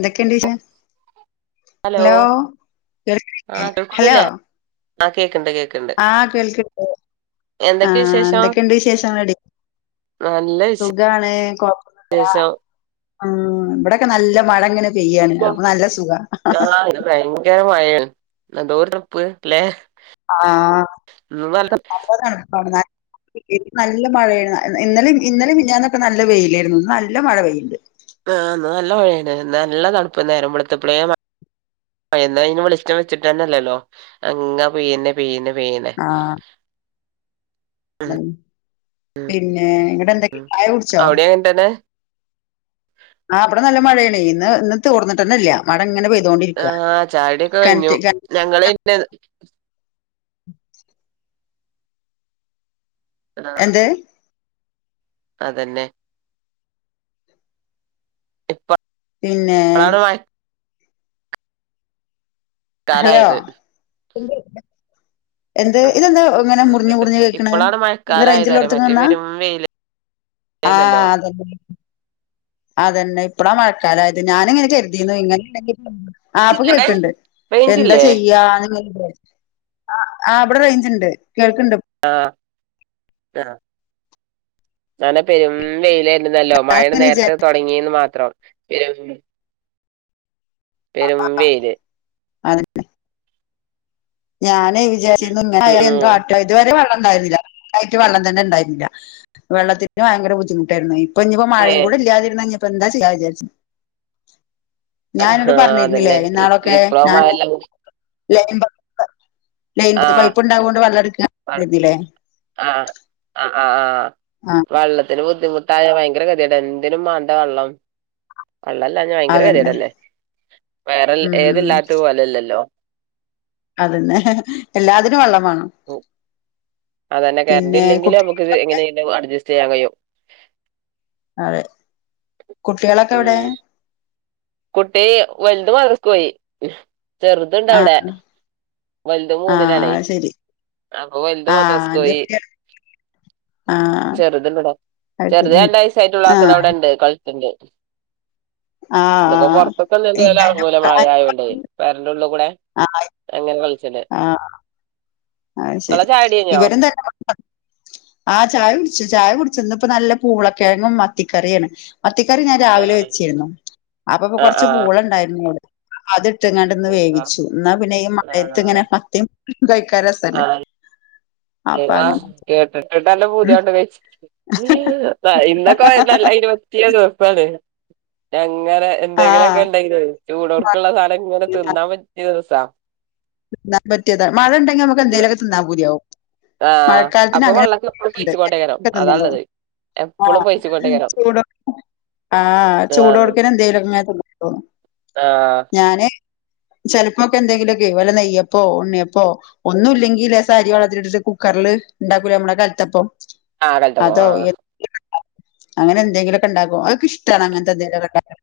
ന്തെക്കെണ്ട് വിശേ ഹലോ കേൾക്ണില്ലേ ഹലൊ ആ കേക്ക്ണ്ട് കേക്ക് ആ കേൾക്ണ്ട് ആ എന്തൊക്കെ വിശേഷം എന്തെക്കെണ്ട് വിശേഷങ്ങളടി നല്ല സുഖാണ് കൊഴപ്പന്നുല്ല വിശേഷം ഉം ബടെക്കെ നല്ല മഴങ്ങനെ ആ ഇന്ന് ഭയങ്കര മഴാണ് എന്തോരുതണുപ്പ് ല്ലേ ആ [inaudible] ഇന്ന് നല്ല ഇന്ന് നല്ല മഴയെണ് ഇന്നലിം ഇന്നലിം മിഞാന്നൊക്കെ നല്ല വെയിലേര്ന്നു ഇന്ന് നല്ല മഴ പെയ്യ്ണ്ട് ആഹ് ഇന്ന് നല്ല മഴയേണ് നല്ല തണുപ്പ് നേരംവെളുത്തപ്പളെ മ ഇന്നഅയ്ൻ വെളിച്ചം വെച്ചിട്ടെന്നല്ലല്ലോ അങ്ങാ പെയ്യന്നെ പെയ്യന്നെ പെയ്നെ ആഹ് പിന്നെ ഇങ്ങട്ടെന്തക്കെ ഉം ചായകുടിച്ചോ അവിടെ അങ്ങനെ തന്നെ ആ ഇബടെ നല്ലമഴേണ് ഇന്ന് ഇന്ന് തോർന്നിട്ടന്നെല്ല മഴങ്ങനെ പെയ് ആ ചാടിക്കെകഴിഞ്ഞു ഞങ്ങള് അയ്‌ന് [inaudible] ആ എന്ത് അതന്നെ ഇപ്പ പിന്നേ ഹലോ കാലായത് [unintelligible] എന്ത് ഇതെന്താ ഇങ്ങനെ മറ്റേ മുറിഞ്ഞഞ് മുറിഞ്ഞ് കേെക്കണ ഇപ്പളാണ് ഒന്ന് മഴക്കാലായത് അറിയ മറ്റേ റേഞ്ചിലോടത്തനിന്ന പെരും വെയില് ആഹ ന്നല്ലോ അത അതന്നെ ഇപ്പടാ മഴക്കാലംയത് ഞാന ഇങ്ങനെ കരുതിന്നു ഇങ്ങനെെങ്ക ആപ്പൊ കേക്കണ്ട് എന്താ റേഞ്ചില്ലേ ചെയ്യാന്ന് ആ ആ അവിടെ റേഞ്ച് ഇണ്ട് കേൾക്കണ്ട് ആ ഇന്നലെ പെരും വെയില ല്ലോ മഴ ഇങ്ങനെ വിചാ നേരത്തെ തുടങ്ങിയന്ന് മാത്രം പെരും ആ വെയില് അതന്നെ ഞാനേ വിചാച്ചാ ഉം ഉം [unintelligible] ഇതുവരെ ണ്ടായില്ലായിട്ട് വെള്ളം തന്നെ ഉണ്ടായിരുന്നില്ല വെള്ളത്തിന് ഭയങ്കര ബുദ്ധിമുട്ടായിരുന്നു ഇപ്പൊ ഇനിയിപ്പോ മഴയും ഏഹ് കൂടെ ഇല്ലാതിരുന്ന ഇനിപ്പോ എന്താ ചെയ്യാ വിചാരി ഞാനോട് ആഹ് പറഞ്ഞിരുന്നില്ലേ അതന്നെ ഇാളൊക്കെ ഇപ്പളോ ഞാന് മഴെല്ലാം ല ലൈൻത്തെ ആഹ് പൈപ്പ് ഉണ്ടാവുക കൊണ്ട് വെള്ളം എടുക്കാന്നില്ലേ ആ ആ ആ ആ വെള്ളത്തിന് ബുദ്ധിമുട്ടായ ഭയങ്കര ഗതിട എന്തിനും വണ്ട വെള്ളം വെള്ളം ഇല്ലാഞ്ഞ ഭയങ്കര അതന്നെ ഗതിടല്ലേ വേറെ ഏത് ഉം ഇല്ലാത്ത പോലല്ലല്ലോ ആ അതന്നെ കറണ്ടി ഇല്ലെങ്കിൽ നമുക്ക് ഇത് എങ്ങനെയും അഡ്ജസ്റ്റ് ചെയ്യാൻ കഴിയും അതെ കുട്ടികളൊക്കെ എവിടെ ഉം കുട്ടി വലുത് മദ്രസക്ക് പോയി ചെറുതു ഇണ്ട ആ അവിടെ വലുത ആ മൂന്നിലാണേ ശരി അപ്പൊ വലുത ആ എന്റെ മദ്രസ്ക്കോയി കുട്ടികൾ ആ ചെറുതണ്ട്ടാ അത് ചെറുത ശരി രണ്ട വയസായിട്ട് ആ ഉള്ളാക്കുന്നത് അവിടെണ്ട് കളിക്കണ്ട് ആഹ പുറത്തൊക്കൊന്നും എന്തായാലും ഇന്ന ഇറങ്ങൂല മഴ ആയോണ്ടേ പെരന്റെ ഉള്ളിൽ കൂടെ ആഹ [unintelligible] ആഹ നിങ്ങളെ ശരി ചായ കുടി കഴിഞ്ഞോ ഇവരും തന്നെ ആ ചായ ചായ കുടിച്ചന്ന ഇപ്പൊ നല്ല പൂളക്കിഴങ്ങും മത്തിക്കറിയാണ് മത്തിക്കറി ഞാൻ രാവിലെ വെച്ചിരുന്നു അപ്പപ്പൊ ആ ആ കൊറച്ച് ആ പൂളുണ്ടായിരുന്നുടെ അത് മുറ്റങ്ങാണ്ടന്ന് വേവിച്ചു എന്നാ പിന്നെ ഈ മഴയത്തി ഇങ്ങനെ മത്തി കഴിക്കാൻ രസണ്ട് അവ കേട്ടിട്ടിട്ടല്ലാം ഉം. പൂതിയണ്ട് കഴിച്ച ഇന്നൊക്കെ അയ്ൻ പറ്റിയ ദിവസംണ് ഇങ്ങനെ എന്തെങ്കിലുമൊക്കെ ആ ഉണ്ടെങ്കിലേ ചൂടോർക്കുള്ള സാധനം ഇങ്ങനെ തിന്നാൻ പറ്റിയ ദിവസാ പറ്റിയത മഴ ഉണ്ടെങ്കിൽ നമുക്ക് ന്തെലൊക്കെ തിന്നാൻ പൂതിയാവുമ്മം ആഹ് മഴക്കാലത്തിന് അപ്പൊ വെള്ളൊക്കെ എപ്പളും പൈച്ച്ക്കോണ്ടേക്കാരം അങ്ങനെണ്ട്ന്നണ്ടോ അതാള്ളത് ആഹ എപ്പളും പൈച്ച്ക്കോണ്ടേക്കാരം ചുടാ ആഹ ആഹ് ചൂടോടുക്കന്നെ എന്തേലും അങ്ങ തിന്നു ആഹ് ഞാന് ചിലപ്പോൊക്കെ എന്തെങ്കിലും വല നെയ്യപ്പോ ഉണ്ണിയപ്പോ ഒന്നും ഇല്ലെങ്കിൽ ലേശം അരി വെള്ളത്തിലിട്ട് കുക്കറിൽ ഉണ്ടാക്കൂല നമ്മടെ കലത്തപ്പം ആ കലത്തപ്പം അതോ ആ എന്തെ- അങ്ങനെ എന്തെങ്കിലുമൊക്കെ ഉണ്ടാക്കും അതൊക്ക ഇഷ്ടമാണ് അങ്ങനത്തെ എന്തെങ്കിലും ഉണ്ടാ-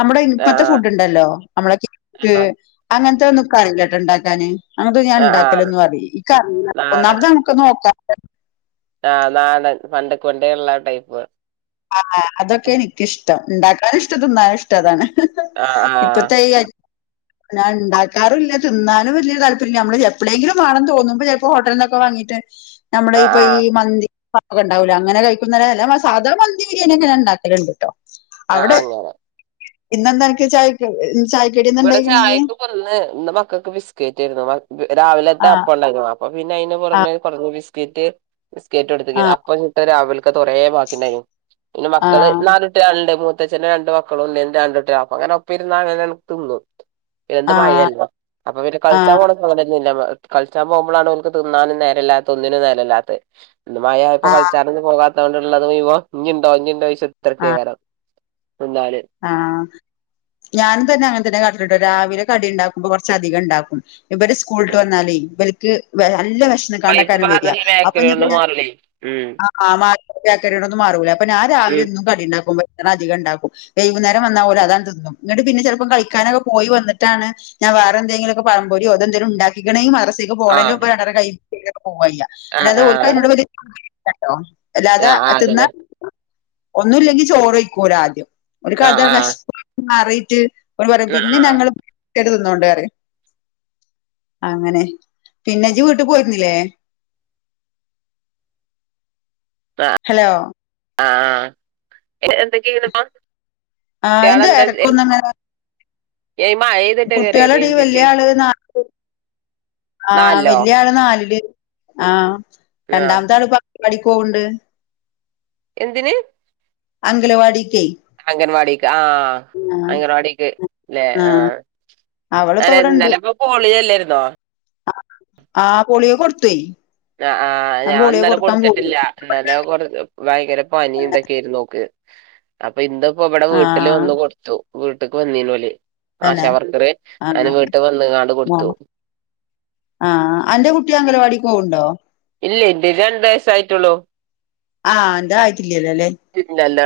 നമ്മടെ ഇപ്പോത്തെ ആഹ് ഫുഡ്ണ്ടല്ലോ നമ്മളെ കേക്ക് ആഹ് അങ്ങനത്തെ ഒന്നും എനിക്കറിയല്ലട്ടാ ഉണ്ടാക്കാന് നിക്കാറല്ലോട്ടോ ഉണ്ടാക്കാന് അങ്ങനത്തെ ഞാൻ ആഹ് ആഹ് ഉണ്ടാക്കലൊന്നും അറി ഇക്ക അറിയില്ല ഒന്നാമത്തെ നമുക്ക് നോക്കാം ആ നാടൻ പണ്ടക്കൊണ്ടേ ഉള്ള ടൈപ്പ് ആ അതൊക്കെ എനിക്കിഷ്ടം ഉണ്ടാക്കാൻ ഇഷ്ടം തിന്നാനും ഇഷ്ടം അതാണ് ആ ആ അ ഇപ്പത്തെ ഈ അരി- ഞാൻ ഉണ്ടാക്കാറില്ല തിന്നാനും വലിയ താല്പര്യമില്ല നമ്മള് എപ്പളെങ്കിലും വേണം തോന്നുമ്പോ ചിലപ്പോ ഹോട്ടലിൽ നിന്നൊക്കെ വാങ്ങും നമ്മ ആഹ് ഇപ്പൊ ഈ ആഹ് മന്തിാ [inaudible] ണ്ട അങ്ങനെ കഴിക്കുന്നല്ല സാധാ മന്തി ബിരിയണിനെ ഉണ്ടാക്കലുണ്ട് കേട്ടോ ആ അങ്ങനെ ഇന്നന്ത അനക്ക് ചായക്ക് ചായ- ഇവിടെ ചായക്ക് ഇപ്പോ ഇന്ന് മക്കൾക്ക് ബിസ്ക്കറ്റ് ആയിരുന്നു രാവിലത്ത ആഹ് അപ്പണ്ടായിരുന്നു അപ്പ പിന്നെ അതിന് പുറമെ ആഹ് കുറഞ ബിസ്ക്കറ്റ് ബിസ്ക്കറ്റ് കൊടുത്തിക്ക അപ്പം ചുട്ട് രാവിലെ കുറേ ബാക്കിണ്ടായിരുന്നു പിന്നെ മക്കള് ആഹ് നാല് കുട്ട്യാളുണ്ട് മൂത്ത- ച്ചിടെ രണ്ട് മക്കളുംഉണ്ടായിരുന്നു രണ്ടു കുട്ടികൾ ആപ്പ അങ്ങനെ ഒപ്പം ഇരുന്ന് അങ്ങനെങ്ങ് തിന്നു ഇതെന്ത് ആഹ് ആഹ് മഴല്ലോ അപ്പൊ പിന്നെ കളിച്ചാ ആഹ് പോണം അങ്ങന് കളിച്ചാൻ പോകുമ്പോഴാണ് അവർക്ക് തിന്നാനും നേരം ഇല്ലാത്തത് ഒന്നിനും നേരം ഇല്ലാത്തത് മഴ ആയപ്പോ ആഹ് കളിച്ചാനും പോ ഉള്ളത് മുഴുവൻ ഇനിണ്ടോ ഇനിണ്ടോ ചോദിച്ച് കുത്തിരിക്കേ- കാരം ആ ഞാനും തന്നെ അങ്ങനെ തന്നെ കാ രാവിലെ കടി ഉണ്ടാക്കുമ്പോ കുറച്ചധികം ഉണ്ടാക്കും ഇവര് സ്കൂളിട്ട് വന്നാലേ ഇവർക്ക് നല്ല വിശപ്പ് കാണ്ടക്കാര ഇപ്പളാണ് വരാ ഈ അപ്പൊ ബേക്കറി കൊണ്ട് ഇനിപ്പഞാൻ മാറലേ ഉം ആ മാക്കൊന്നും മാറൂല അപ്പ ഞൻ രാവിലെ ഉം എന്നും കടി ഉണ്ടാക്കുമ്പോ അധികം ഉണ്ടാക്കും വൈകുന്നേരം വന്നാ ഓല് അതാണ് തിന്ന ഇന്നിട്ട് പിന്നെ ചിലപ്പോ കളിക്കാനൊക്കെ പോയി വന്നിട്ടാണ് പിന്നെ വേറെ എന്തെങ്കിലൊക്കെ പഴം പൊരി ഉണ്ടാക്കിക്കണേ മദ്രസ പോകേണ് മുൻപേ ആഹ് രണ്ടെണ്ണം കൈയിൽ പിടിച്ച് പോവ്വാ ചെയ്യ ആഹ് അല്ലാതെ ഓല്ക്ക് അതിനോട് ആഹ് വല്യ താല്പര്യം ഇല്ലട്ടോ അല്ലാതെ ആഹ് അതന്നെ തിന്നാൻ ഒന്നും ഇല്ലെങ്കി ചോറ് കഴിക്കും ഓല ആദ്യം ഒരു കഥ ആഹ് ആഹ് വിഷമം മാറിയിട്ട് ഓല് പറയും ആഹ് പിന്നെ ആഹ് ഞങ്ങള് കുട്ടോള് തിന്നോട്ടെ എന്ന് പറയും അങ്ങനെ പിന്നെ ഇജ് വീട്ടുക്ക് പോയിരുന്നില്ലേ [inaudible] ഹലോ ആ എന്തൊക്കെ ചെയ്യണ്പ്പോ ആ എന്ത് ഇടക്കൊന്നിങ്ങനെ ഈ മഴെയ്തിട്ടേക്കാരെ കുട്ടികളടി വല്യ റേഞ്ചിന്റെ ആള് നാല് ആ നാലിലോ വല്യ ആള് നാലില് ആ ആഹ് രണ്ടാമത്തെ ആള് പഠിക്കോണ്ണ്ട് എന്തിന് അംഗനവാടിക്കെ അംഗൻവാടിക്ക് ആ അംഗൻവാടിക്ക് അല്ലെ ആഹ് ആ അവളിപ്പ ഇന്നലപ്പോ പോളിയല്ലായിരുന്നോ അ പോളിയോ കൊടുത്ത് ആ ആ ഞാൻ ഇന്നലെ കൊടുത്തിട്ടില്ല ഇന്നലെ ഭയങ്കര പനി എന്തൊക്കെയൊ ആയിരുന്നു ഓൾക്ക് അപ്പൊ ഇന്നിപ്പ ഇവിടെ വീട്ടിൽ ആഹ് വന്ന് കൊടുത്തു വീട്ടക്ക് വന്നീന് ഓല് ആശ തന്നെ വർക്കർ ആഹ് അങ്ങനെ വീട്ട് വന്നങ്ങാണ്ട് കൊടുത്തു ആ അന്റെ കുട്ടി അംഗലവാടിക്ക് പോക്ണ്ടോ ഇല്ല ഇല്ല ഇ രണ്ട് വയസായിട്ടുള്ളൂ ആ എന്താ ആയിട്ടില്ലല്ലോ അല്ലെ പിന്നെല്ല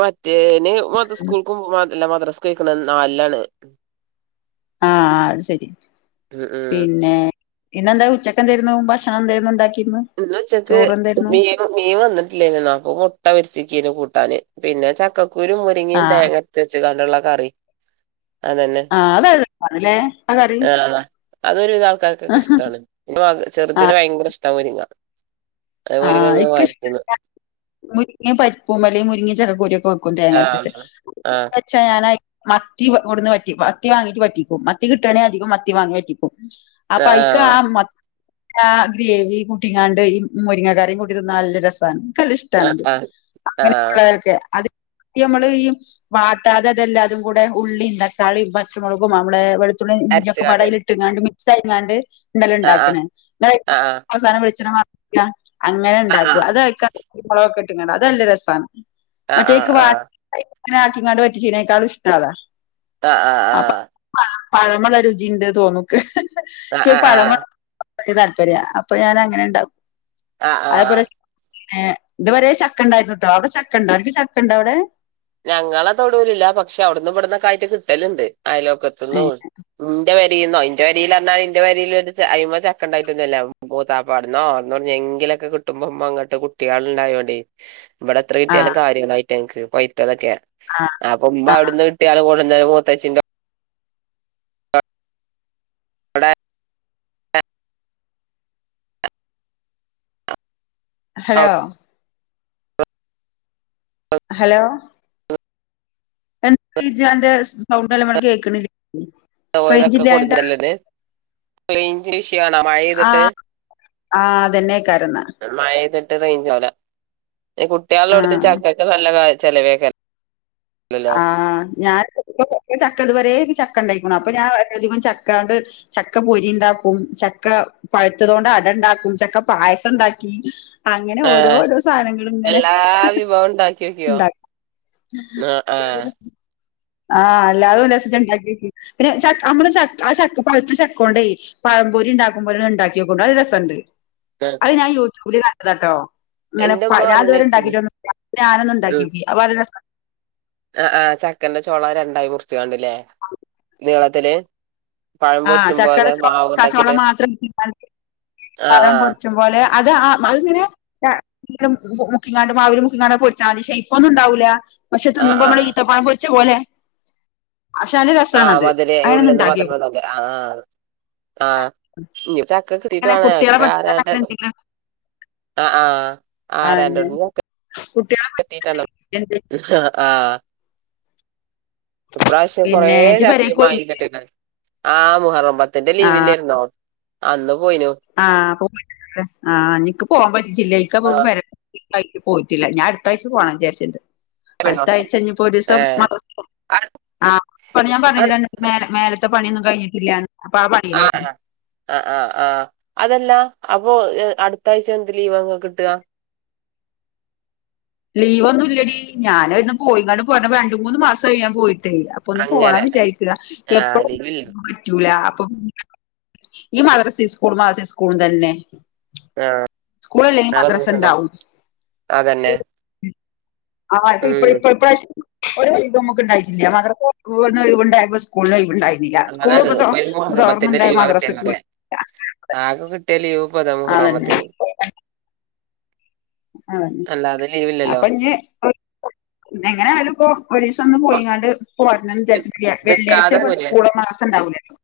മറ്റേന് ഉം മതസ്കൂൾക്ക് എല്ല മദ്രസ് കഴിക്കണ നല്ലാണ് ആഹ അത് ശരി ഉം ഉം പിന്നെ പിന്നെന്താ ഉച്ചക്ക തരുന്നുന്ന് പോുമ്പോ ഷാന് തരുന്നുണ്ടാക്കി ഇന്ന് വെച്ചക്ക് മീ മീൻ വന്നിട്ടില്ലേന നക്ക മുട്ട പരിച്ചിക്ക കൂട്ട കട്ടാന് പിന്നെ ചക്കക്കൂരും മുരിങ്ങിയും ആഹ് തേങ്ങച്ച വെച്ച കണ്ടുള്ള കറി അതന്നെ ആഹ അതഴതറല്ലേ ആ കറി അത ഒരുധ ആൾക്കാർക്കൊക്കെ ഇഷ്ടമാണ് പി ചെറുതിിനെ ആഹ് ഭയങ്കര ഇഷ്ട വങ്ങ അതുപോലങ്ങങ്ങെ വരത്തന്ന് മുരിങ്ങിയയും പരിപ്പൂുമലയും മുരിങ്ങിയ ചക്കോരി ഒക്കെ വെക്കും തേങ്ങ അച്ചട്ട് ആഹ് ആഹ് വെച്ച ഞൻ മത്തിടന്ന് പറ്റി മത്തി വാങ്ങിട്ട് പറ്റിക്കും മത്തി കിട്ടണെങ്ക അധം മത്തി വാങ്ങി പറ്റിക്കും ആഹ് അപ്പയിക്ക ആഹ് മ ഗ്രേവി കുട്ടങ്ങാണ്ട് മുരിങ്ങ കറിയും കൂടിന്ന നല്ല രസമാണ് കല്ല ഇഷ്ടണത് ആഹ് ആഹ് അങ്ങനെയുള്ളൊക്കെ അ നമ്മള് ഈ വാട്ടാതെ തെല്ലാതും കൂടെ ഉള്ളിമ് തക്കാളിമ് പച്ചമുളകും നമ്മളെെ വെള് ഇഞ്ചൊക്കെ അരച്ച്കാണ്ട് പടൽിട്ട ഇങ്ങാണ്ട് മിക്സ് ആ ഇങ്ങാണ്ട് ഉണ്ടല ആഹ് ഉണ്ടാക്കണ് ആഹ് അവസാനം വിളിച്ച [unintelligible] അങ്ങനെ ആഹ് ണ്ടാകും അത് വഴക്കാ മുളകൊക്കെ ഇട്ടിങ്ങ അത് നല്ല രസാ ണ് ആഹ് മറ്റേക്ക് ആഹ് ആഹ് ങ്ങനെ ആക്കിങ്ങാണ്ട് പറ്റ ചീനേക്കാളും ഇഷ്ടതാ ആ ആ ആ പഴമള്ള രുചിണ്ട് തോന്നൂക്ക് ക്ക് ഈ ആഹ് ആഹ് ആഹ് ആഹ് ആഹ് പഴമ ആഹ് താല്പര്യം അപ്പൊ ഞാന അങ്ങനെ ണ്ടാക്കും ആ ആ ആ ഏ ഇതുവരെ ചക്ക ണ്ടായിരുന്നു ട്ടോ അവിടെ ചക്ക ണ്ടോ അനക്ക് ചക്ക ണ്ടോ അവടെ ഞങ്ങളെ തൊടുലില്ല പക്ഷെ അവിടുന്ന് ഇവിടുന്ന കായിട്ട കിട്ടലുണ്ട് അയലോക്കെ ഏ, എത്തുന്നു ന്റെ പേ രിന്നോ ന്റെ വരിൽ അറഞ്ഞാല് ന്റെ വരിൽ അ്മ ചക്കണ്ടായിട്ടൊന്നല്ല മൂത്താപ്പാടന്നോ അവടന്നെവടന്നെ ക്കെ കിട്ടുമ്പോ മ്മ ങ്ങട്ട് കുട്ടിആൾണ്ടായോണ്ടേ ഇവിടെ എത്ര ആ കിട്ടിയാലും കാര്യങ്ങളായിറ്റങ്ങക്ക് പൈറ്റതൊക്കെ ആ അപ്പൊ മ്മ ആ അവിടുന്ന് കിട്ടിയാലും കൊ ന്നലെ മൂത്തച്ചി ന്റോ അടെ ഹലോ ഹലോ സൗണ്ടല്ല മ കേൾക്കണില്ലേ ഓലൊക്കെ കൊടുഞ്ഞല്ലെത് [unintelligible] യാണോ ആ മഴയ്തിട്ട് ആ അതന്നെ കാരണ മഴയ്തിട് [unintelligible] ആ കുട്ടിആളില്ലോടത് ചക്കക്കെ നല്ല കാ ചെലവാകേരം ആഹ് ഞാൻ ചക്കതു വരെ ക്ക് ചക്കണ്ടയ്ക്കുണു അപ്പൊ ഞാൻരധികം ചക്കണ്ട് ചക്ക പൊരി ണ്ടാക്കും ചക്ക പഴുത്തതണ്ട് അടണ്ടാക്കും ചക്ക പായസം ണ്ടാക്കി അങ്ങനെ ഓരോ ഏഹ് ഓരോ സാനങ്ങള് ഇങ്ങനെ എല്ലാ വിഭവം ണ്ടാക് ആ ആഹ് അല്ലാതെ ഉനസ ഉണ്ടാക്കി പിന്നെ ച നമ്മള് ച ആ ച പഴുത്ത ചക്ക ഉണ്ടേ പഴ പമ്പൊരി ഉണ്ടാക്കുമ്പോലെ ണ്ടാക്കിയക്കൊണ്ടി അത് രസംണ്ട് ആഹ് അത് ഞാൻ യൂട്യൂബില് കണ്ടതട്ടോ അങ്ങനെ എന്റെ പ ഉമ്മ ഞാ ഇതുവരെ പറഞ്ഞേട്ടില്ലേ ഉണ്ടാക്കിട്ടന്നുള്ള പ്പനാനോന്ന് ണ്ടാക്കി ഓക്കി അപ്പ അല്ല രസ ആ ആഹ് ചക്കൻന്റെ ചോള രണ്ടായി മുറിച്ചണ്ടില്ലേ നീളത്തില് പഴം ആഹ് പൊരിച്ചും ചക്കട പോലെ ചോള മാവ് ചച്ചോള ഉണ്ടാക്കിട്ട് മാത്രം ആഹ് പഴം ആഹ് പൊരിച്ചും പോലെ അത് അ അത്ങ്ങനെ മുക്കിങ്ങാണ്ടും മാവിലും മുക്കിങ്ങാണ്ട പൊരിച്ചാമതി ഷൈപ്പ് ഒന്നും ഉണ്ടാവൂല്ല പക്ഷെ ആഹ് തിന്നുംപമ്മള ആഹ് ആഹ് ഇത്തപ്പഴം പോരിച്ച പോലെ പക്ഷെ നല്ല ആഹ രസാണത്. മധുര അങ്ങനെ ഉള്ളിൽ ഒന്ന് നിന്ന് ഉണ്ടാക്കിയോക്ക്. മധുരമതൊെ ആ ആ ആ കിട്ടീട്ട് അങ്ങനെ കുട്ടികളെ വണഞാക്ക് പറ്റിക്കാൻ ആരാന്റെ അങ്ങനെ എന്തെങ്കിലും ആ ആ ആഹ് ആരാന്റോ കുട്ടികളെ [unintelligible] ആ ഇപ്രാവശ്യം കൊറേ പിന്നെ ഇജ്ജ് പെരേക്ക് ചക്കേം പോയി മായി കട്ടിന് ആ മുഹറം മ്പത്തിന്റെ ലീവില്ലാരുന്നോ അന്നും ആ ആ [inaudible] ഇനിക്ക് പോവാൻ പറ്റില്ല ഇങ്കപ്പോക്കിന് പെര പോയിട്ടില്ല ഞാൻ അടുത്താഴ്ച പോണം വിചാരിച്ചിട്ടുണ്ട് അടുത്ത ആഹ് ആഴ്ച ഇഞ്ഞിപ്പം ഒരു ദിവസം ഏഹ് ആ ഞാൻ പറഞ്ഞണ്ട് മേലെ ഇത്തെ പണിയൊന്നും കഴിഞ്ഞിട്ടില്ല ആ ആ ആ ആ ആ അതല്ല അപ്പൊ അടുത്താഴ്ച എന്ത് ലീവാങ്ങ്ക്ക് കിട്ട ലീവ് ഒന്നുമില്ലടി ഞാന് ഇന്ന് പോയിങ്ങണ്ട് പോയി രണ്ട് മൂന്ന് മാസം ആയി ഞാൻ പോയിട്ട് അപ്പൊ ഒന്ന് അങ്ങനെ പോണം വിചാരിക്കുക ആഹ് എപ്പഴും ലീവില്ല പറ്റൂല ഈ മദരസി സ്കൂൾ മദരസി സ്കൂൾ തന്നെ ആ സ്കൂളില്ലെങ്കിൽ മദ്രസ ഉണ്ടാവും അതന്നെ ആ ഉം ഇപ്പഴിപ്രശ്യം ഒരൊയ്വും നമുക്ക് ഉണ്ടായിട്ടില്ല മാദ്രസോവ്ണ്ടായ സ്കൂളോയ് വ് ണ്ടായില അള്ളത് ഇപ്പൊ ഈ മുഹറമ്പത്തിന്റെ ലീവ മദ്രസക്കും കിട്ടിയല്ലേ ആകെ കിട്ടിയ ലീവ് അതന്നെ തമഹറമത്തിന [unintelligible] അതന്നെ അല്ല അതില് അപ്പൊ ഇഞ്ഞി എങ്ങനെ ആയാലും ഇപ്പൊ ഒരീസം ഒന്ന് അപ്പൊ പോയിങ്ങാണ്ട് പോരണം എന്ന് നി- ചാരിച്ചിരിക്ക വെള്ളിയാഴ്ച നിക്കാതെ പ്പോ പോരെ സ്കൂൾ മാദർസ് ണ്ടാവൂല്ലല്ലോ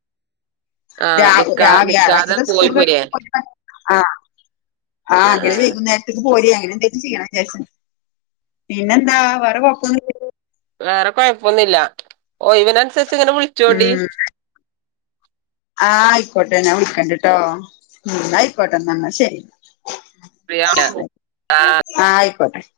രാ ആഹ് നിക്കാ ആ നിക്കാതെ വ്യാഴാഴ്‌ചത്തെ സ്കൂൾ പോയി പോരെ കഴിഞ് പ്പോ ഇങ്ങനെ - ആഹ ആ ആഹ് അങ്ങനെ ആഹ് വൈകുന്നേരത്തേക്ക് പോര് അ എന്തിലും ചെയ്യണം എന്ന് വിചാരിച്ച് പിന്നെന്താ വേറെ കൊഴപ്പോന്നും ഇല്ലല്ലോ വേറെ കൊഴപ്പൊന്നുമില്ല ഓയ് വിനനുസരിച്ച് ഇങ്ങനെ വിളിച്ചോണ്ടി ഉം ആ ആയിക്കോട്ടെ ഞാൻ വിളിക്കണ്ട്ട്ടോ ന്നാ ആയിക്കോട്ടെന്ന ശെരി ഫ്രീ ആവട്ടെ ആ